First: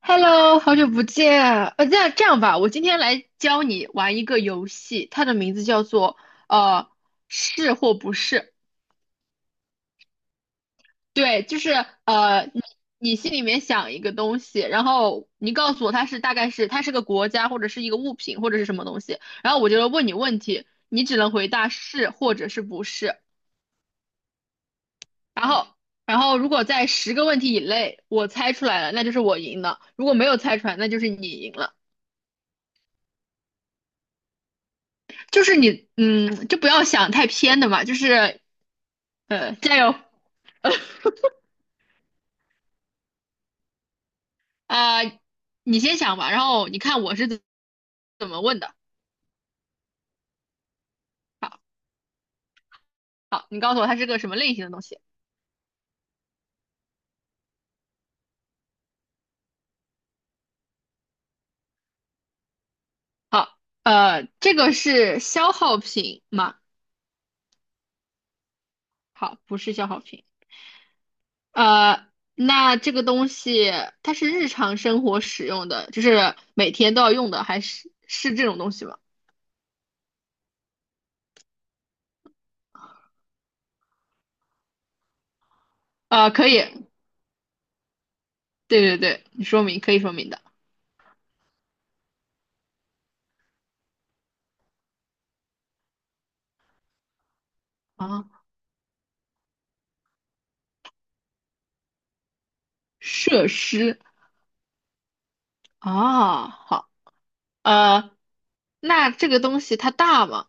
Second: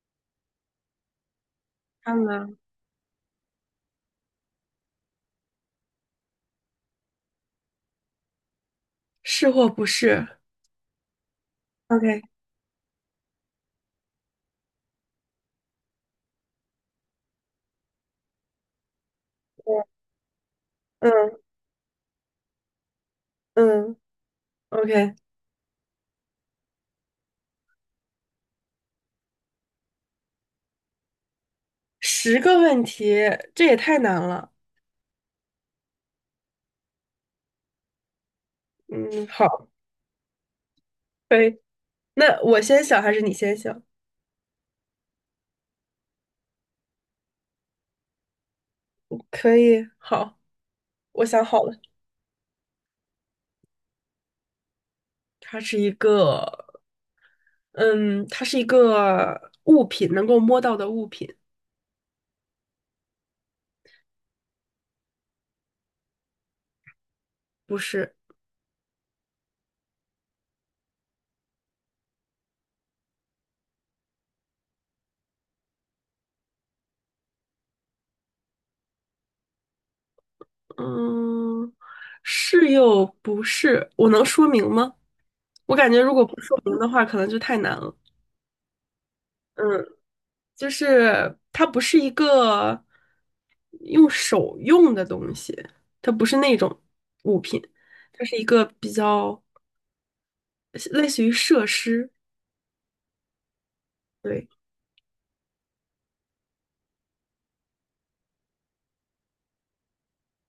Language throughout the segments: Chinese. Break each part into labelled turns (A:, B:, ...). A: Hello，好久不见。这样
B: 看
A: 这样
B: 吗？
A: 吧，我今天来教你玩一个游戏，它的名字叫做呃是或不是。
B: 是或不是
A: 对，就是
B: ？OK，
A: 呃你你心里面想一个东西，然后你告诉我它是大概是它是个国家或者是一个物品或者是什么东西，然后我就问你问题，你只能
B: 嗯
A: 回答是或者是不是。
B: 嗯，OK，
A: 然后然后如果在10个问题以内我猜出来了，那就是我赢了；如果没有猜出来，那就是你赢了。
B: 10个问题，这也太难了。
A: 就是你，就不要想太偏的嘛，就是
B: 嗯，好，
A: 加油。
B: 可以。那我先想还是你先想？
A: 啊、你先想吧，然后你看我是怎么问的。
B: 可以，好，我想
A: 好，
B: 好了。
A: 好，你告诉我它是个什么类型的东西。
B: 它是一个，嗯，它是一个物品，能够摸到的物品，
A: 好，这个是消耗品吗？
B: 不是，
A: 好，不是消耗品。呃，那这个东西它是日常生活使用的，就是每天都要用的，还是是这种东西吗？
B: 嗯，是又不是。我能说明吗？我感觉如果不
A: 可
B: 说
A: 以，
B: 明的话，可能就太难了。
A: 对对对，你说明
B: 嗯。
A: 可以说明的。
B: 就是它不是一个用手用的东西，它不是那种物品，它
A: 啊，
B: 是一个比较类似于设施，
A: 设施
B: 对，
A: 啊，好。呃，那这个东西它大吗？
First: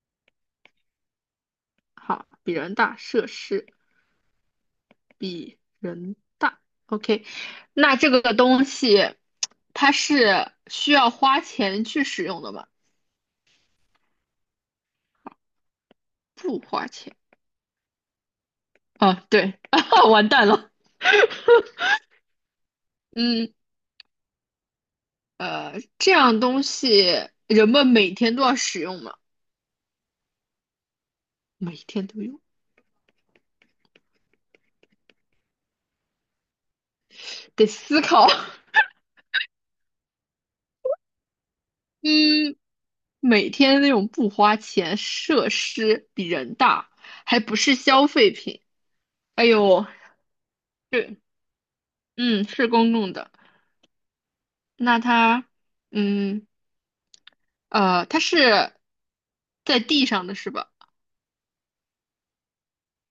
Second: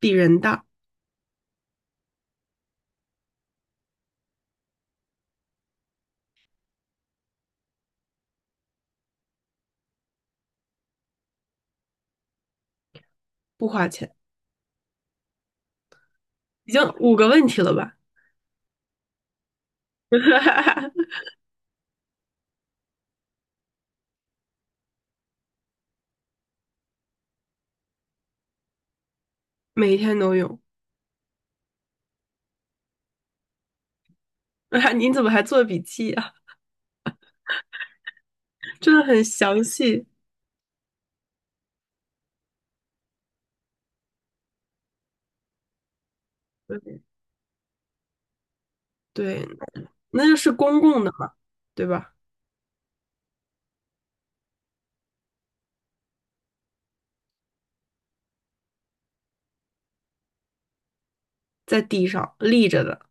B: 比人大，
A: 好，比人大，设施比人大。OK，那这个东西它是需要花钱去使用的吗？
B: 不花钱。
A: 不
B: 已经
A: 花钱。
B: 5个问题了吧？
A: 哦，对。完蛋了。嗯，这样东西人们每天都要使用吗？
B: 每天都有，
A: 每天都用，
B: 你怎么还做笔记啊？
A: 得思考。
B: 真的很详细。
A: 嗯，每天那种不花钱，设施比人大，
B: 对，
A: 还不是消费品。哎
B: 对，
A: 呦，
B: 那就是公共的
A: 对。
B: 嘛，对吧？
A: 嗯。是公共的。那它，嗯，呃，它是在地上的是吧？
B: 在地上立着的，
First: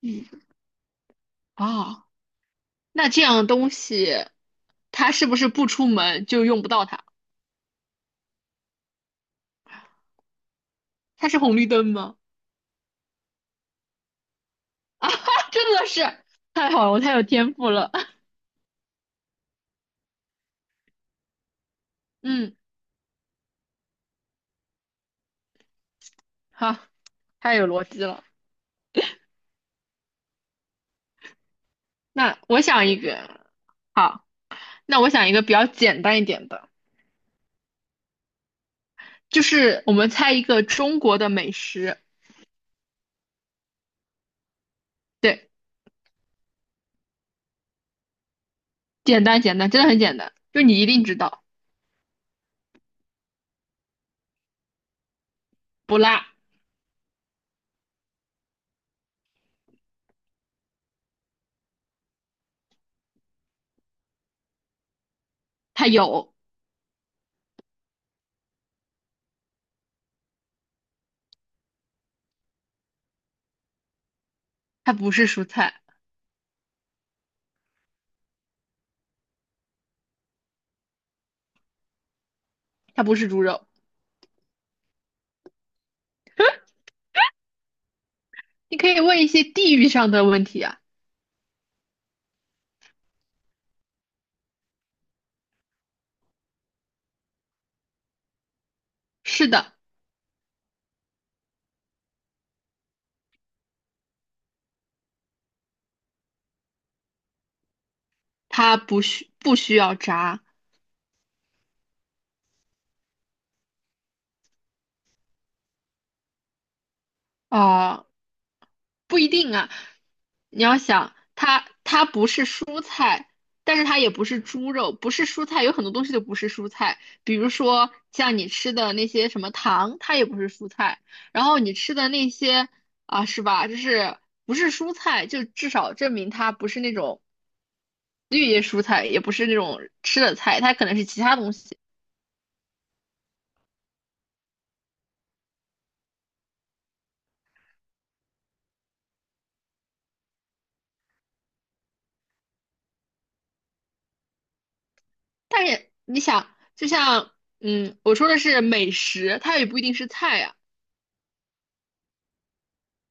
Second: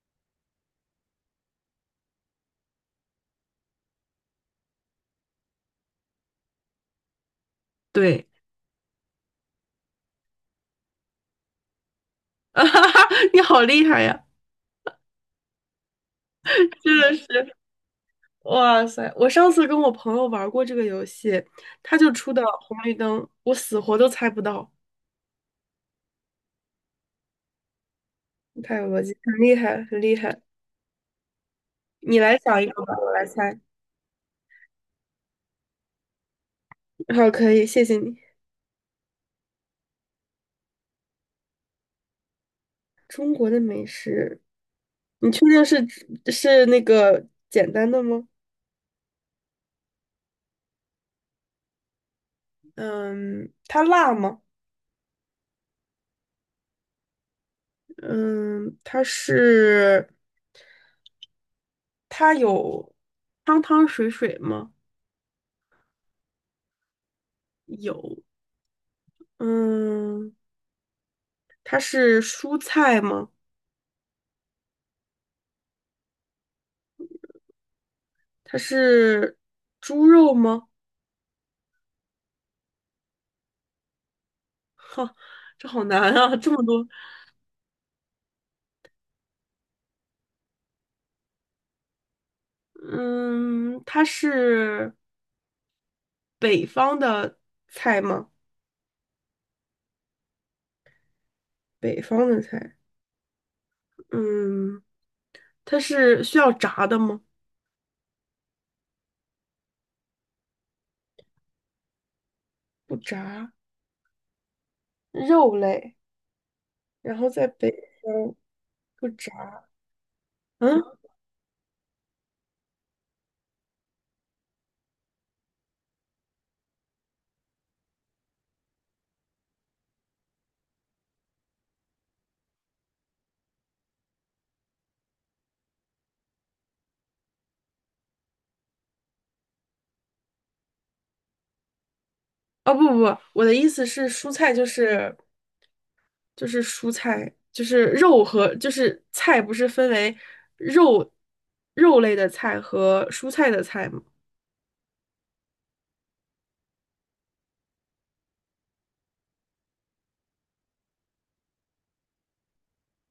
A: 嗯，哦，那这样东西，它是不是不出门就用不到它？
B: 对，
A: 它是红绿灯吗？
B: 你好厉害呀！
A: 啊，真的是太好了，
B: 真
A: 我太
B: 的
A: 有天
B: 是，
A: 赋了。
B: 哇塞！我上次跟我朋友玩过这个游戏，他就出的
A: 嗯，
B: 红绿灯，我死活都猜不到，
A: 好。太有逻辑了。
B: 太有逻辑，很厉害，很厉害。你来
A: 那我
B: 想一个
A: 想
B: 吧，
A: 一
B: 我来
A: 个，
B: 猜。
A: 好，那我想一个比较简单一点的，
B: 好，可以，谢谢你。
A: 就是我们猜一个中国的美食。
B: 中国的美食，你确
A: 对，
B: 定是那个简单的吗？
A: 简单简单，真的很简单，就你一定知道。
B: 嗯，它辣吗？
A: 不辣，
B: 嗯，它是，它有汤汤水水吗？
A: 它有，
B: 有。嗯，它是蔬菜吗？
A: 它不是蔬菜，
B: 它是猪肉吗？
A: 它不是猪肉。
B: 哈，这好难啊，这么多。
A: 你可以问一些地域上的问题啊。
B: 嗯，它是北方的菜吗？
A: 是的，
B: 北方的菜。嗯，它是需要炸的吗？
A: 它不需要炸。
B: 不炸，肉类，然后在北
A: 啊、
B: 方不
A: 不一
B: 炸。
A: 定啊。你要
B: 嗯，
A: 想，它不是蔬菜，但是它也不是猪肉，不是蔬菜，有很多东西都不是蔬菜，比如说像你吃的那些什么糖，它也不是蔬菜。然后你吃的那些啊，是吧？就是不是蔬菜，就至少证明它不是那种。绿叶蔬菜，也不是那种吃的菜，它可能是其他东西。
B: 哦不不不，我的意思是蔬菜就是蔬菜，就是肉和就是菜不是分为肉肉类的菜和蔬菜的菜吗？
A: 但是你想，就像我说的是美食，它也不一定是菜呀、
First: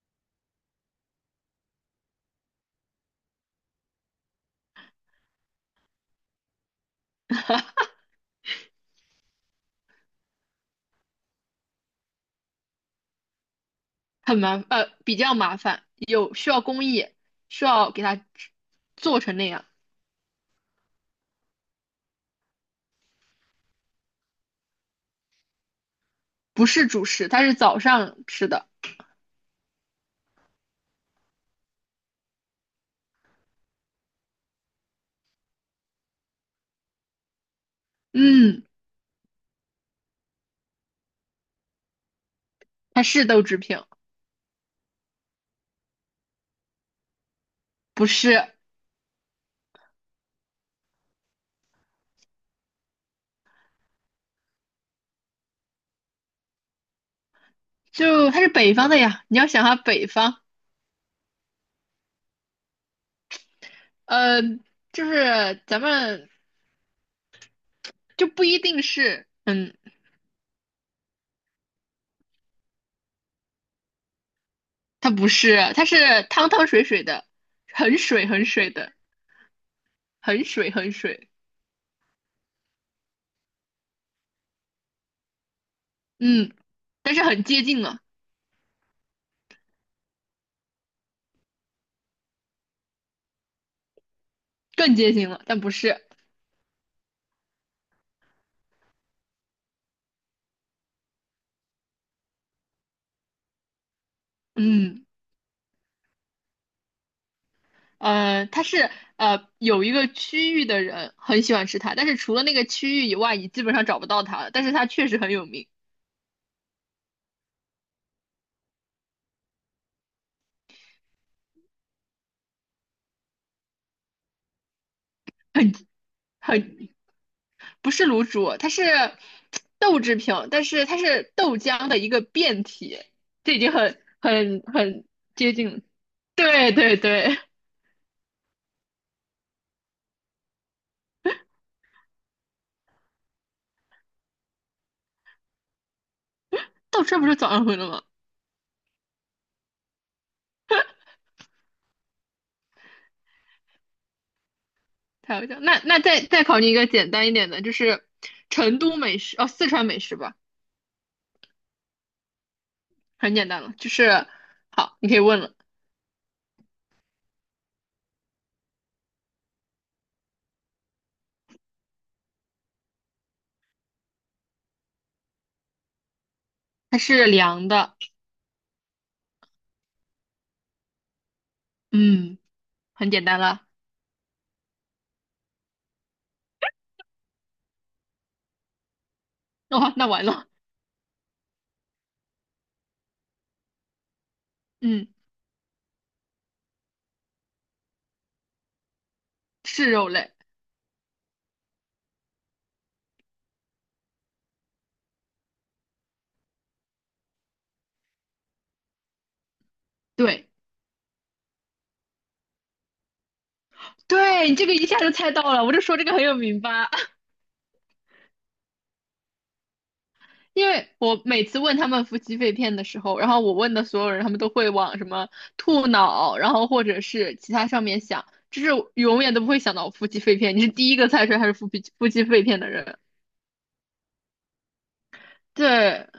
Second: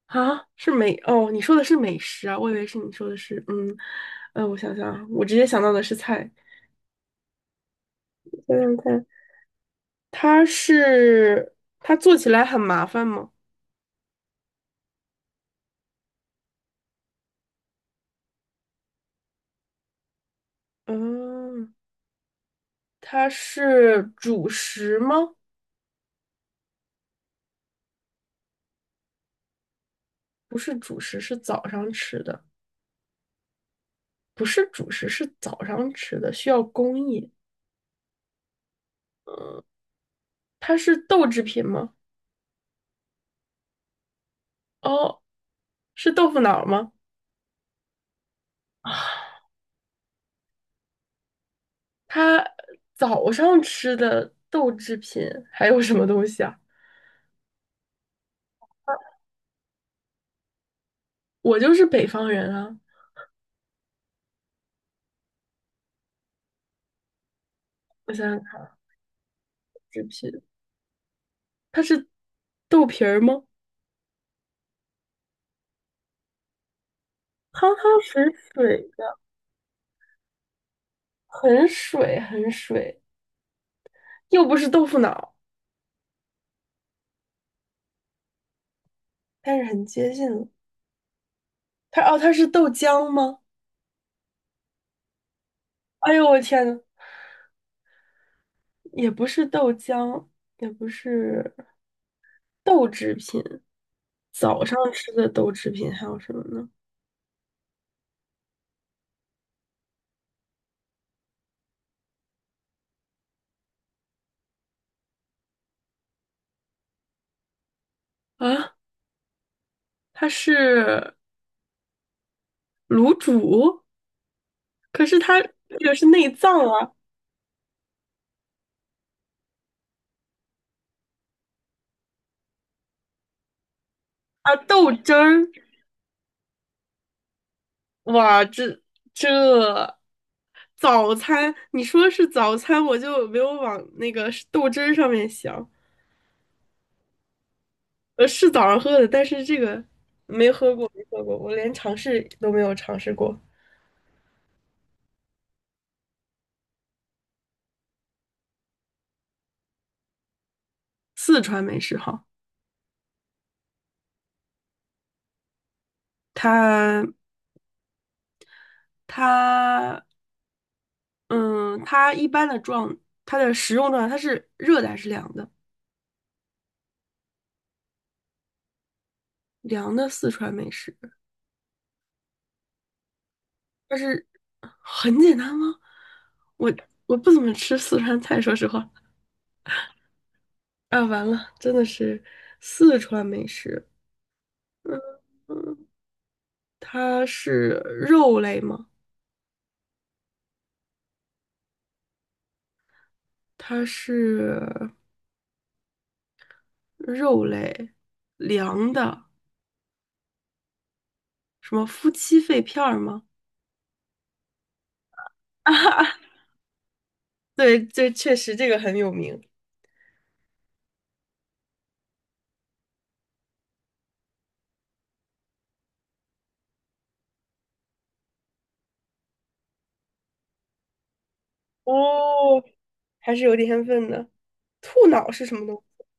B: 啊，是美，哦，你说的是美食啊，我以为是你说的是，我想想啊，我直接想到的是菜，想想看，它做起来很麻烦吗？
A: 比较麻烦，有需要工艺，需要给它做成那样，
B: 嗯，它是主食吗？
A: 不是主食，它是早上吃的。
B: 不是主食，是早上吃的，不是主食，是早上吃的，需要工艺。
A: 嗯。
B: 它是豆制品吗？
A: 它是豆制品。
B: 哦，是豆腐脑儿吗？
A: 不是，
B: 它早上吃的豆制品还有什么东西啊？
A: 就它是北方的呀。你要想下北方，
B: 我就是北方人啊，
A: 呃，就是咱们
B: 我
A: 就
B: 想想
A: 不一
B: 看，
A: 定是。嗯
B: 纸皮，它是豆皮儿吗？
A: 它不是，它是汤汤水水的，
B: 汤
A: 很
B: 汤水
A: 水很水
B: 水
A: 的，
B: 的，
A: 很水很水。
B: 很水很水，又不是豆腐脑，
A: 嗯。但是很接近了。
B: 但是很接近了它哦，它是豆浆吗？
A: 更接近了，但不是。
B: 哎呦，我天呐，也不是豆浆，也不是豆制品。早上
A: 嗯，
B: 吃的豆制品还有什么呢？
A: 呃，它是有一个区域的人很喜欢吃它，但是除了那个区域以外，你基本上找不到它了。但是它确实很有名，
B: 啊，它是卤煮，可是它
A: 很
B: 这个是内脏
A: 很
B: 啊
A: 不是卤煮，它是豆制品，但是它是豆浆的一个变体，这已经很
B: 啊，
A: 很
B: 豆
A: 很
B: 汁儿，
A: 接近了。对对对。
B: 哇，这早餐，你说是早餐，我就没有往那个豆汁儿上面想。
A: 豆汁不是早上回了吗？
B: 是早上喝的，但是这个我没喝过，我连尝试都没有尝试过。
A: 太有笑！那再考你一个简单一点的，就是成都美食，哦，四川美食吧，
B: 四川美食哈，
A: 很简单了。就是好，你可以问了。
B: 它它嗯，它一般的状，它的食用状态，它是热的还是凉的？
A: 它是凉的，
B: 凉的四川美食，
A: 嗯，很简单了。
B: 但是很简单吗？我我不怎么吃四川菜，说实话。
A: 哦，那完了。
B: 啊，完了，真的是四川美食。
A: 嗯。
B: 嗯，它是肉类吗？
A: 是肉类。
B: 它是肉类，凉的，
A: 对，
B: 什么夫妻肺片儿吗？
A: 对，你这个一下就猜到了，我就说这个
B: 啊
A: 很有名吧。
B: 对，这确实这个很有名。
A: 因为我每次问他们夫妻肺片的时候，然后我问的所有人，他们都会往什么兔脑，然后或者是其他上面想，就是永远都不会想到夫妻肺片。你是第一个猜出来它是夫妻肺片
B: 哦，
A: 的人。
B: 还是有点天分的。兔脑是什么东西？
A: 对，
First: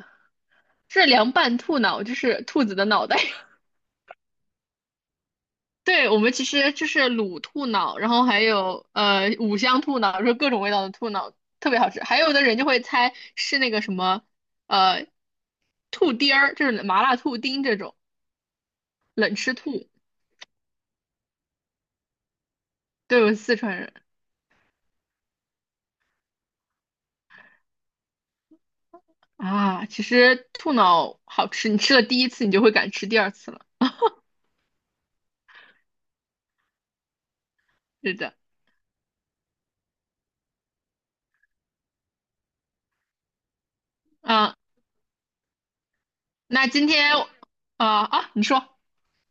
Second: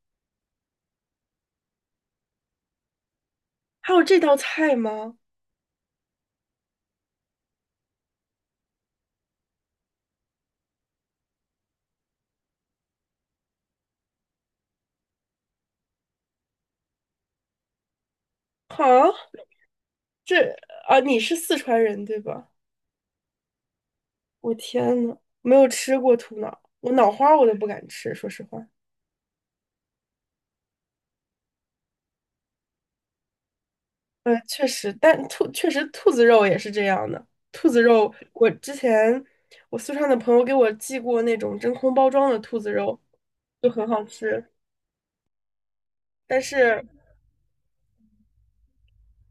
A: 是凉拌兔脑，就是兔子的脑袋。
B: 还有这道菜吗？
A: 对，我们其实就是卤兔脑，然后还有五香兔脑，就是各种味道的兔脑，特别好吃。还有的人就会猜是那个什么呃兔丁儿，就是麻辣兔丁这种
B: 哈，
A: 冷吃兔。
B: 这啊，你是四川人对吧？
A: 对，我是四川人
B: 我天呐，没有吃过兔脑，我脑花我都不敢吃，说实话。
A: 啊，其实兔脑好吃，你吃了第一次，你就会敢吃第二次了。
B: 确实，确实兔子肉也是这样的。兔子肉，
A: 是的。
B: 我之前我四川的朋友给我寄过那种真空包装的兔子肉，就很好吃。
A: 啊，
B: 但
A: 那
B: 是，
A: 今天。你说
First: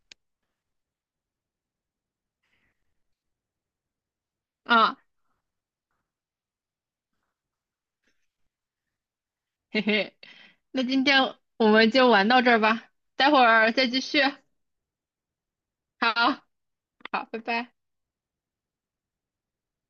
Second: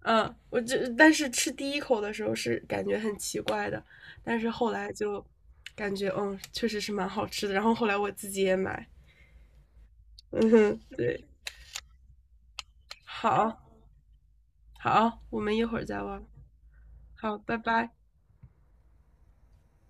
B: 嗯，我这但是吃第一口的时候是感觉很奇怪的，但是后来
A: 啊。
B: 就感觉确实是蛮好吃的。然后后来我自己也买，
A: 嘿嘿，
B: 嗯哼，
A: 那今天
B: 对，
A: 我们就玩到这儿吧，待会
B: 好，
A: 儿再继续。
B: 好，我们一会儿再
A: 好，
B: 玩，
A: 好，
B: 好，
A: 拜
B: 拜
A: 拜。
B: 拜。